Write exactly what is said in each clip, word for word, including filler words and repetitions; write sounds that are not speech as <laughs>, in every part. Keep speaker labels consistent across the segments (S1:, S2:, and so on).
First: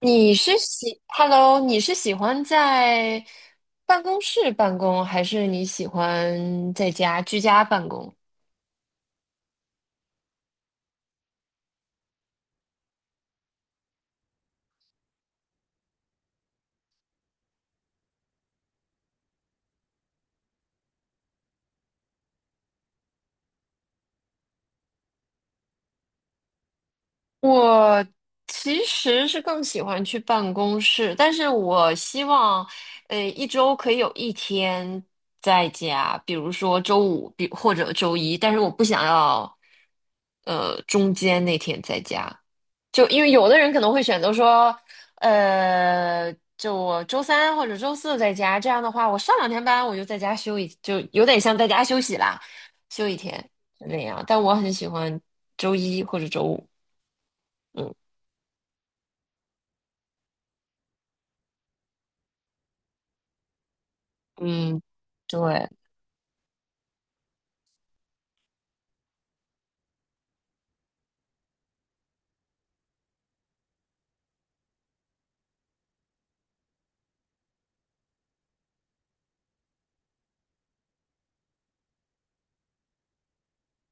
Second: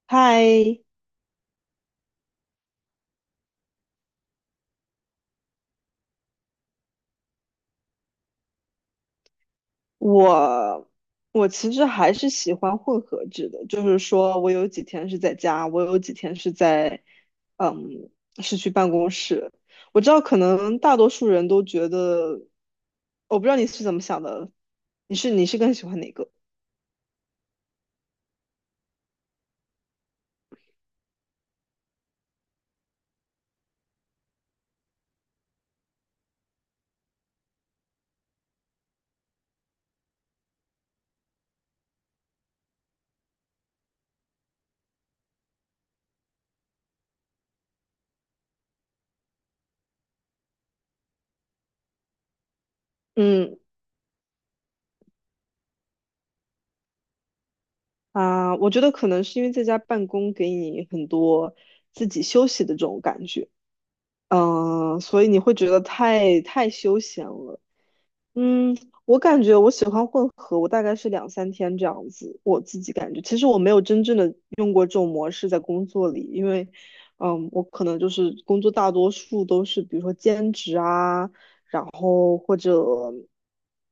S1: 你是
S2: 嗨，
S1: 喜，Hello，你是喜欢在办公室办公，还是你喜欢在家居家办公？
S2: 我我其实还是喜欢混合制的，就是说我有几天是在家，我有几天是在，嗯，是去办公室。我知道可能大多数人都觉得，我不知道你是怎么想的，你是你是更喜欢哪个？
S1: 我其实是更喜欢去办公室，但是我希望，呃，一周可以有一天在家，比如说周五，比或者周一，但是我不想要，呃，中间那天在家。就因为有的人可能会选择说，呃，就我周三或者周四在家，这样的话，我上两天班我就在家休一，就有点像在家休息啦，休一天
S2: 嗯
S1: 就那样。但我很喜欢周一或者周五。嗯
S2: 啊，我觉得可能是因为在家办公给你很多自己休息的这种感觉，
S1: 嗯，
S2: 嗯，所以你会
S1: 对，
S2: 觉得太太休闲了。嗯，我感觉我喜欢混合，我大概是两三天这样子。我自己感觉，其实我没有真正的用过这种模式在工作里，因为，嗯，我可能就是工作大多数都是比如说兼职啊，然后或者，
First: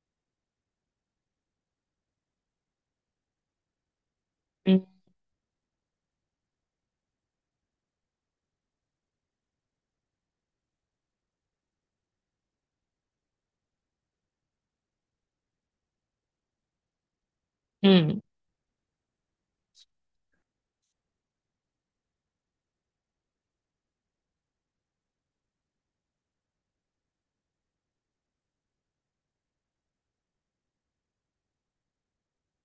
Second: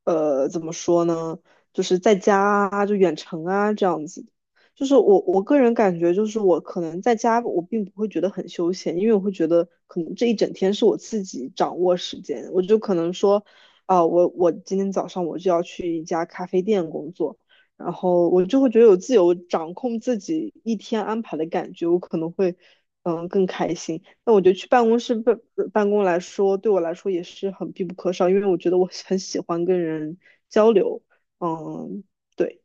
S2: 呃，怎么说呢，就是在家啊，就远程啊这样子。
S1: 嗯
S2: 就是我我个人感觉，就是我可能在家我并不会觉得很休闲，因为我会觉得可能这一整天是我自己掌握时间，我就可能说。啊，我我今天早上我就要去一家咖啡店工作，然
S1: 嗯。
S2: 后我就会觉得有自由掌控自己一天安排的感觉，我可能会嗯更开心。那我觉得去办公室办办公来说，对我来说也是很必不可少，因为我觉得我很喜欢跟人交流。嗯，对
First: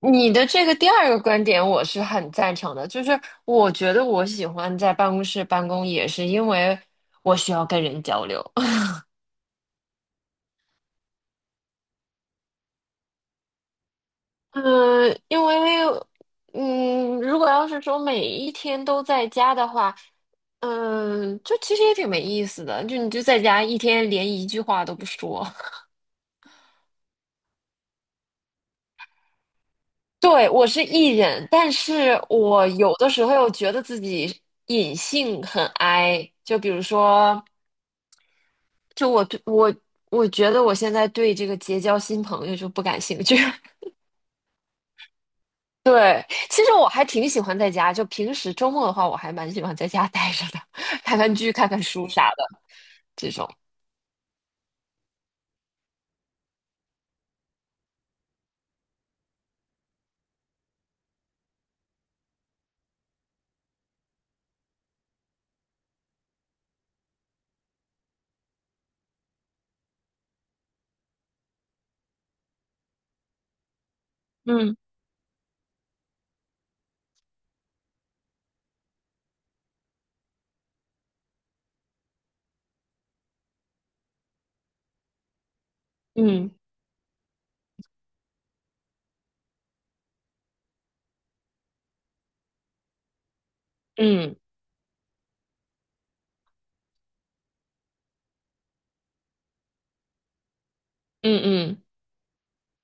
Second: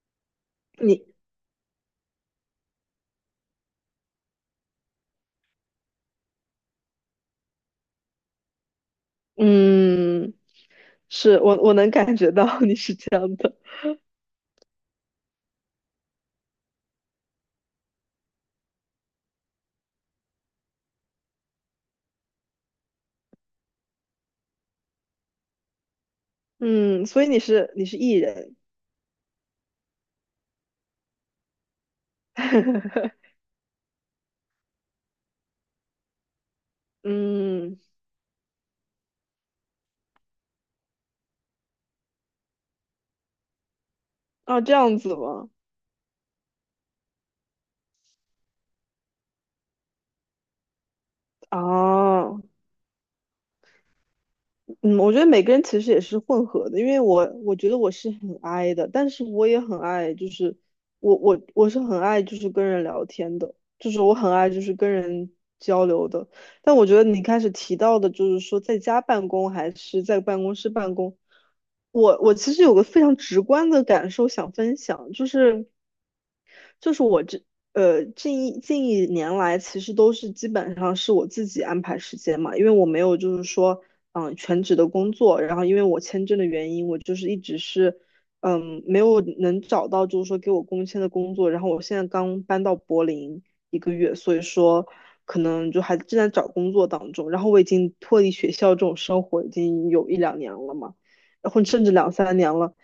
S1: 你的这个第
S2: 你，
S1: 二个观点，我是很赞成的。就是我觉得我喜欢在办公室办公，也是因为我需要跟人交流。
S2: 嗯，是我我能感觉到 <laughs> 你是这样的，
S1: 嗯，因为嗯，如果要是说每一天都在家的话，嗯，就其实也挺没意思的，就你就在家一天连一句话都不说。
S2: 嗯，所以你是你是 E 人，
S1: <laughs> 对，我是 E 人，但是我有的
S2: <laughs>
S1: 时候又觉得自己隐性很 I，就比如说，
S2: 嗯，
S1: 就我对我我觉得我现在对这个结交新朋友就不感兴趣。<laughs>
S2: 啊这样子吗？
S1: 对，其实我还挺喜欢在家，就平时周末的话，我还蛮喜欢在家待着的，<laughs> 看看剧、看看书啥
S2: 哦，
S1: 的这种。
S2: 嗯，我觉得每个人其实也是混合的，因为我我觉得我是很 I 的，但是我也很爱，就是我我我是很爱就是跟人聊天的，就是我很爱就是跟人交流的。但我觉得你开始提到的，就是说在家办公还是在办公室办公，我我其实有个非常直观的感受想
S1: 嗯
S2: 分享，就是。就是我这呃近一近一年来，其实都是基本上是我自己安排时间嘛，因为我没有就是说嗯、呃全职的工作，然后因为我签证的
S1: 嗯
S2: 原因，我就是一直是嗯没有能找到就是说给我工签的工作，然后我现在刚搬到柏林一个月，所
S1: 嗯
S2: 以说可能就还正在找工作当中，然后我已经脱离学校这种生活已经有一两年了嘛，
S1: 嗯
S2: 然后
S1: 嗯
S2: 甚至两三年了。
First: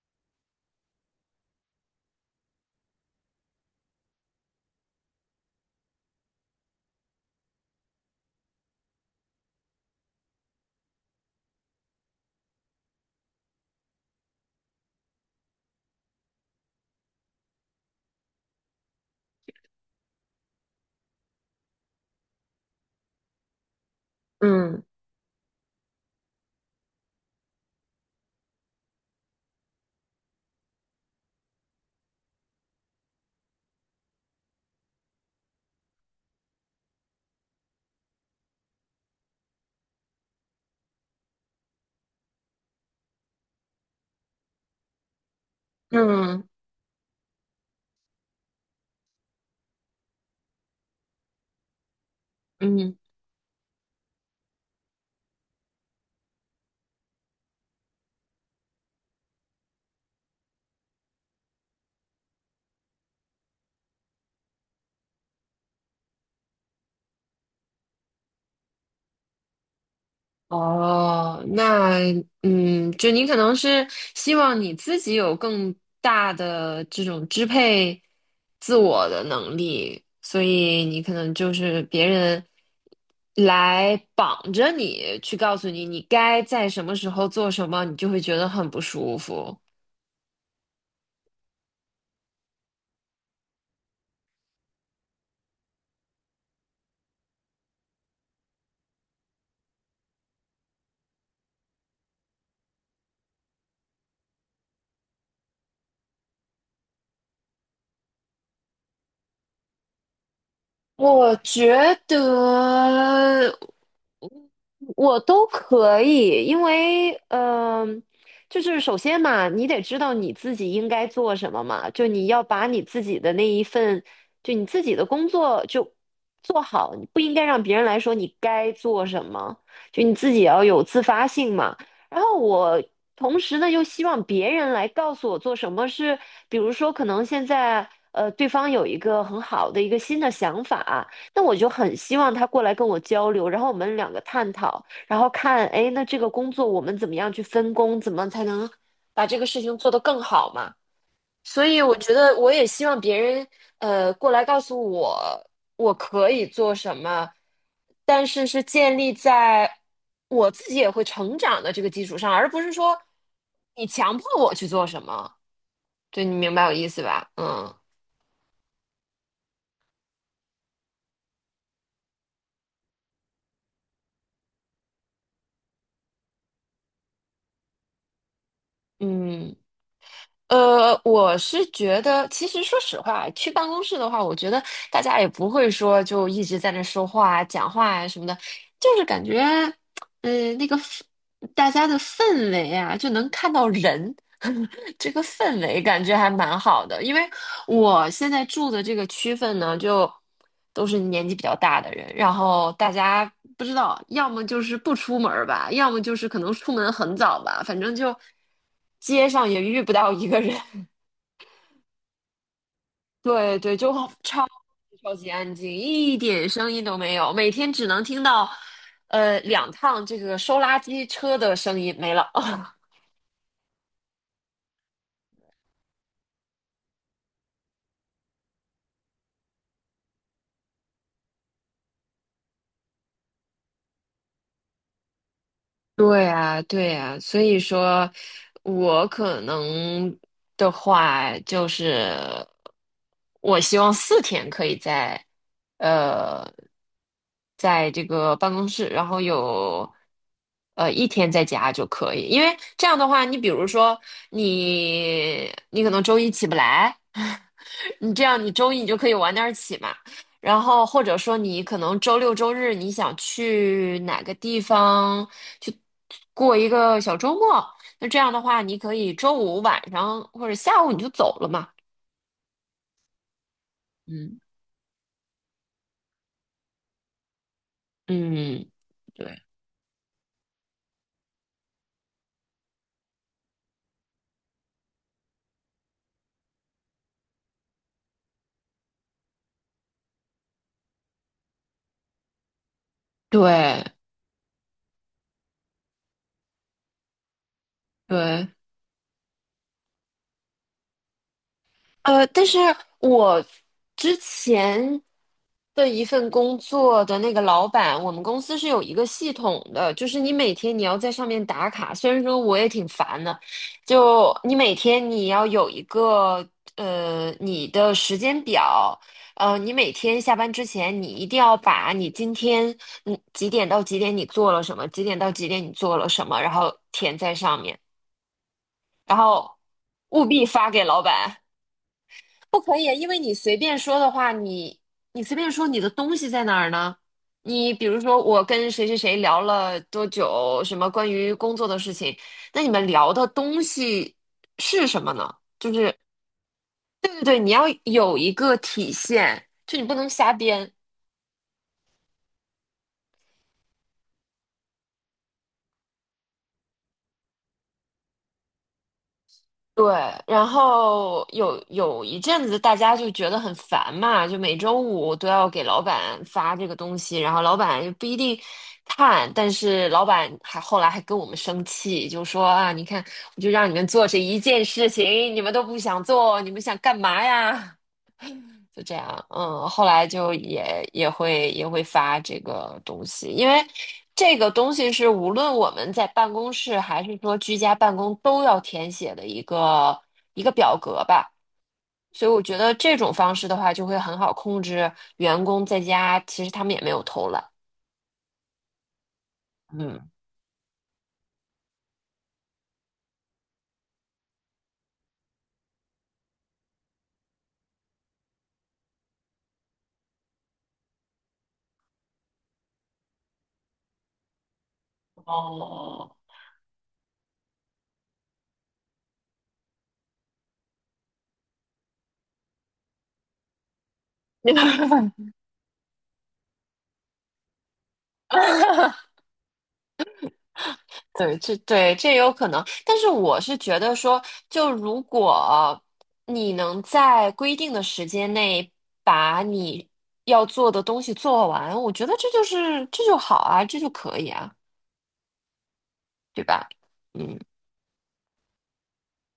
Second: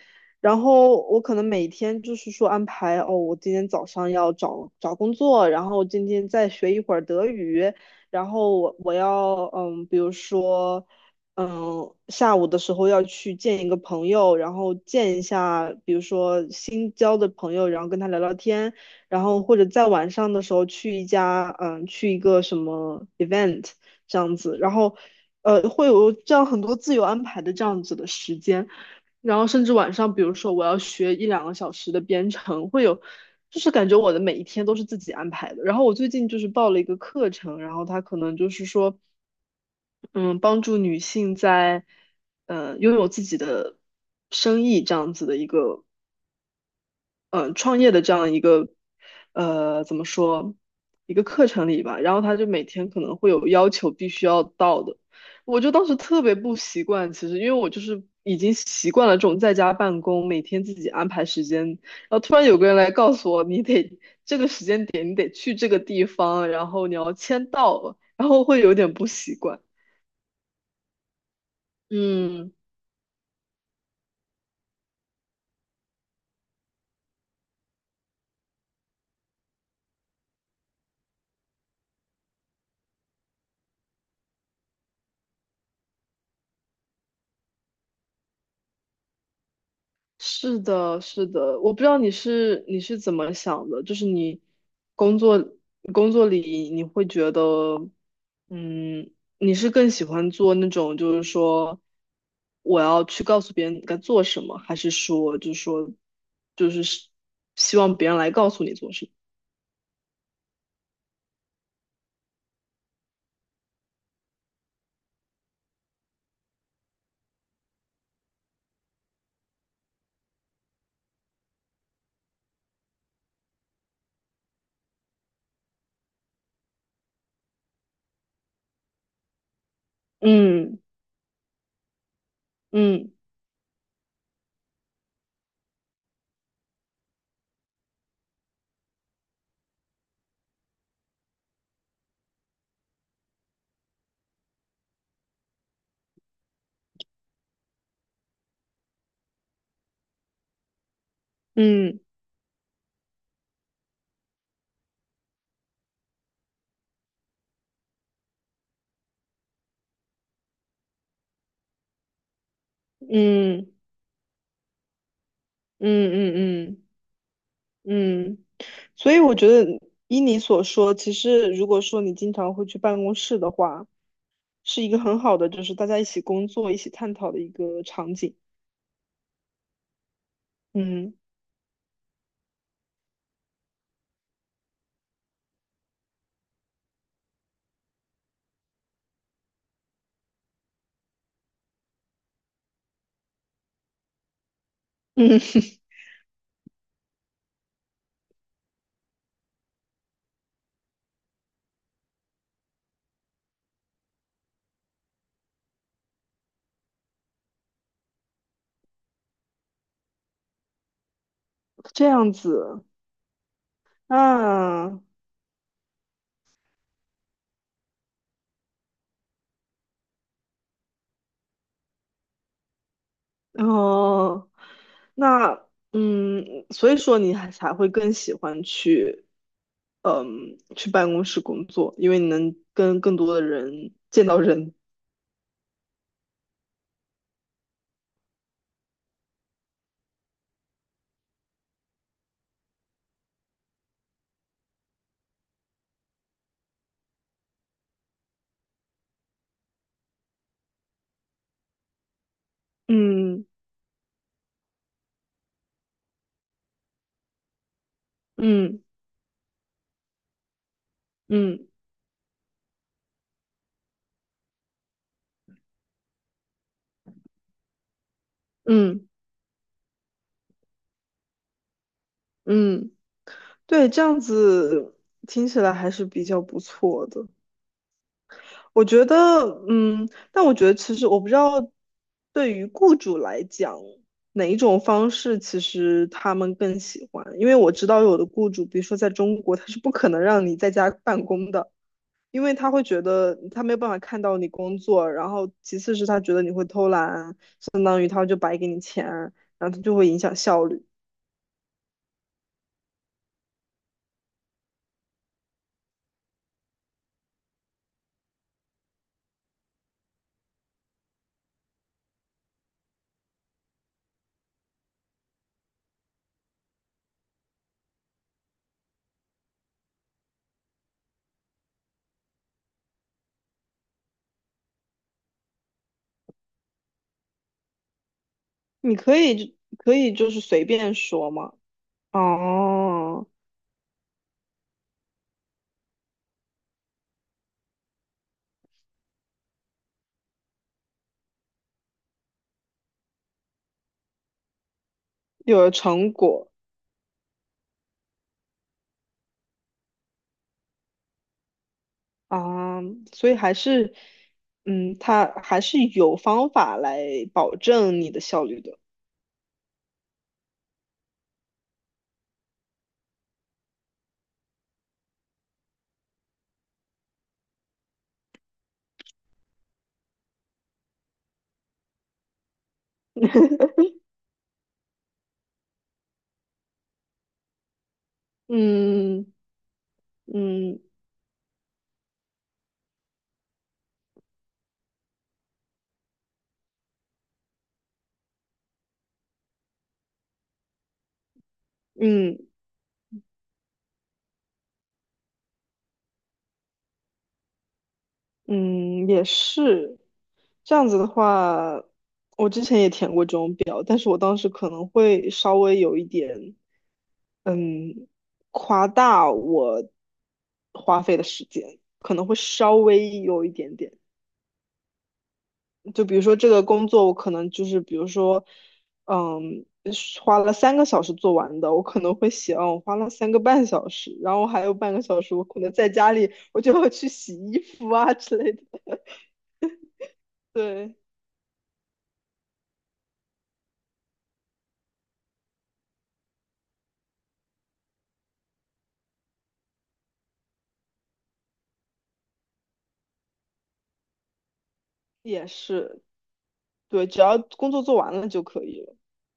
S2: 然后我可能每天就是说安排哦，我今天早上要找找工作，然后今天再学一会儿德语，然后我我要嗯，比如说嗯，下午的时候要去见一个朋友，然后见一下比如说新交的朋友，然后跟他聊聊天，然后或者在晚上的时候去一家嗯，去一个什么 event 这样子，然
S1: 嗯
S2: 后呃，会有这样很多自由安排的这样子的时间。然后甚至晚上，比如说我要学一两个小时的编程，会有，就是感觉我的每一天都是自己安排的。然后我最近就是报了一个课程，然后他可能就是说，嗯，帮助女性在，呃，拥有自己的生意这样子的一个
S1: 嗯嗯嗯。
S2: 嗯，呃创业的这样一个呃怎么说一个课程里吧，然后他就每
S1: 嗯
S2: 天
S1: 嗯
S2: 可能会有要求必须要到的，我就当时特别不习惯，其实因为我就是已经习惯了这种在家办公，每天自己安排时间，然后突然有个人来告诉我，你得这个时间点你得去这个地方，然后你要签到，然后会有点不习惯，
S1: 哦，那
S2: 嗯。
S1: 嗯，就你可能是希望你自己有更大的这种支配自我的能力，所以你可能就是别人来绑着你去告诉你你该在什么时候做什么，你就会觉得很不舒服。
S2: 是的，是的，我不知道你是你是怎么想的，就是你工作工作里你会觉得，嗯，你是更喜欢做那种就是说我要去告诉别人该做什么，还是说就是说就是希希望别人来告诉你做什么？
S1: 我觉得。我都可以，因为嗯、就是首先嘛，你得知道你自己应该做什么嘛，就你要把你自己的那一份，就你自己的工作就做好，你不应该让别人来说你该做什么，就你自己要
S2: 嗯
S1: 有自发性嘛。然后我
S2: 嗯
S1: 同时呢，又希望别人来告诉我做什么是，比如说可能现在呃，对方有一个很好的一个新的想法。那我就很希望他过来跟我交流，然后我们两个探讨，然后看，哎，那这个工作我们怎么样去分工，怎么才能把这个事情做得更好嘛？所以我
S2: 嗯
S1: 觉得我也希望别人呃过来告诉我我可以做什么，但是是建立在我自己也会成长的这个基础上，而不是说
S2: 嗯
S1: 你强迫我去做什么。
S2: 嗯
S1: 对，你明白我
S2: 嗯
S1: 意
S2: 嗯
S1: 思吧？嗯
S2: 嗯，所以我觉得依你所说，其实如果说你经常会去办公室的话，是一个很好的，就是大家一起工作、一起探讨的一个场景。
S1: 嗯。呃，
S2: 嗯
S1: 我是觉得，其实说实话，去办公室的话，我觉得大家也不会说就一直在那说话啊、讲话呀、什么的，就是感觉，嗯、那个氛大家的氛围啊，就能看到人，<laughs> 这个
S2: 嗯，
S1: 氛
S2: <laughs>
S1: 围感觉还蛮好的，因为我现在住的这个区份呢，就都是年纪比较大的人，然后大家不知道，要么就是不出门儿吧，要么就是可能出门很早吧，反正就街上也遇不到一个人。<laughs>
S2: 这样子
S1: 对对，就超
S2: 啊，
S1: 超级安静，一点声音都没有，每天只能听到呃两趟这个收垃圾车的声音没了。
S2: 哦，那嗯，所以说你还才会更喜欢去，嗯，去办公室工作，因为你能跟更多的人见到人。
S1: 对啊，对啊，所以说，我可能的话就是，我希望四天可以在，呃，在这个办公室，然后有，呃，一天在家就可以，因为这样的话，你
S2: 嗯
S1: 比如说你，你可能周一起不来，你这样，你周一
S2: 嗯
S1: 你就可以晚点儿起嘛，然后或者说你
S2: 嗯
S1: 可能周六周日你想去哪个地方去过一个小周末，那这样的话，你可
S2: 嗯
S1: 以周五晚上或者下午你就走了嘛。
S2: 嗯，对，这样
S1: 嗯，
S2: 子听起来还是比较不错的。
S1: 嗯，
S2: 我觉得，
S1: 对，
S2: 嗯，但我觉得其实我不知道，对于雇主来讲，哪一种方式其实他们更喜欢？因为我知道有的雇主，比如说在中国，他是不可能让你在家办公的，因为他会觉得他没有
S1: 对
S2: 办法看到你工作，然后其次是他觉得你会偷懒，相当于他就
S1: 对，
S2: 白给你钱，然后他就会影响效率。
S1: 呃，但是我之前的一份工作的那个老板，我们公司是有一个系统的，就是你每天你要在上面打卡。虽然说我也挺烦的，就你每天你要有一个呃你的时间表，呃，你每天下班之前你一定要把你今天嗯几点到几点你做了什么，几点到几点你做了什么，然后填在上面，
S2: 你可
S1: 然
S2: 以
S1: 后
S2: 可以
S1: 务
S2: 就是
S1: 必
S2: 随
S1: 发给
S2: 便
S1: 老
S2: 说
S1: 板。
S2: 嘛，
S1: 不可以啊，因为
S2: 哦，
S1: 你随便说的话，你你随便说你的东西在哪儿呢？你比如说，我跟谁谁谁聊了多久，什么关于工作的事情，那你们聊的东西是什么呢？
S2: 有了
S1: 就是
S2: 成果。
S1: 对对对，你要有一个体现，就你不能瞎编。
S2: 啊，所以还是，嗯，他还是有方法来保证你的效率的。
S1: 对，然后有有一阵子大家就觉得很烦嘛，就每周五都要给老板发这个东西，然后老板又不一定看，但是老板还后来还跟我们生气，就说啊，你看，我就让你们做这一件事情，你们都不想做，你们想干嘛呀？就这样，
S2: 嗯
S1: 嗯，后来就
S2: 嗯
S1: 也也会也会发这个东西，因为这个东西是无论我们在办公室还是说居家办公都要填写的一个一个表格吧，所以
S2: 嗯
S1: 我觉得这种方式的话就会很好控制员工在家，其实他们也没有偷懒，
S2: 嗯，也是。
S1: 嗯，
S2: 这样子的话，但是我当时可能会稍微有一点，嗯，夸大我花费的时间，可能会稍微有一点点。就
S1: 哦，
S2: 比如说这个工作，我可能就是比如说，嗯，是花了三个小时做完的，我可能会写，嗯，我花了三个半小时，然后还有半个小
S1: <laughs>
S2: 时，我可能在家里，我就要去洗衣服啊之类的。对，
S1: 对，这对这也有可能，但是我是觉得说，就如果你能在规定的时间内把你要做的东西做完，我觉得这就是这就好啊，这就可以啊，
S2: 也是，
S1: 对吧？
S2: 对，只要
S1: 嗯，
S2: 工作做完了就可以了。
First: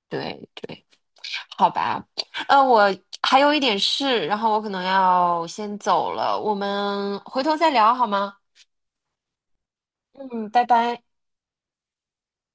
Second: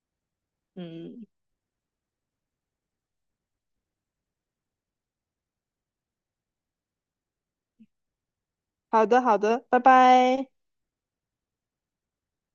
S1: 对对，
S2: 嗯，
S1: 好吧。呃，我还有一点事，然后我可能要先走了，我们回头再聊好吗？
S2: 好的，好的，拜拜。
S1: 嗯，拜拜。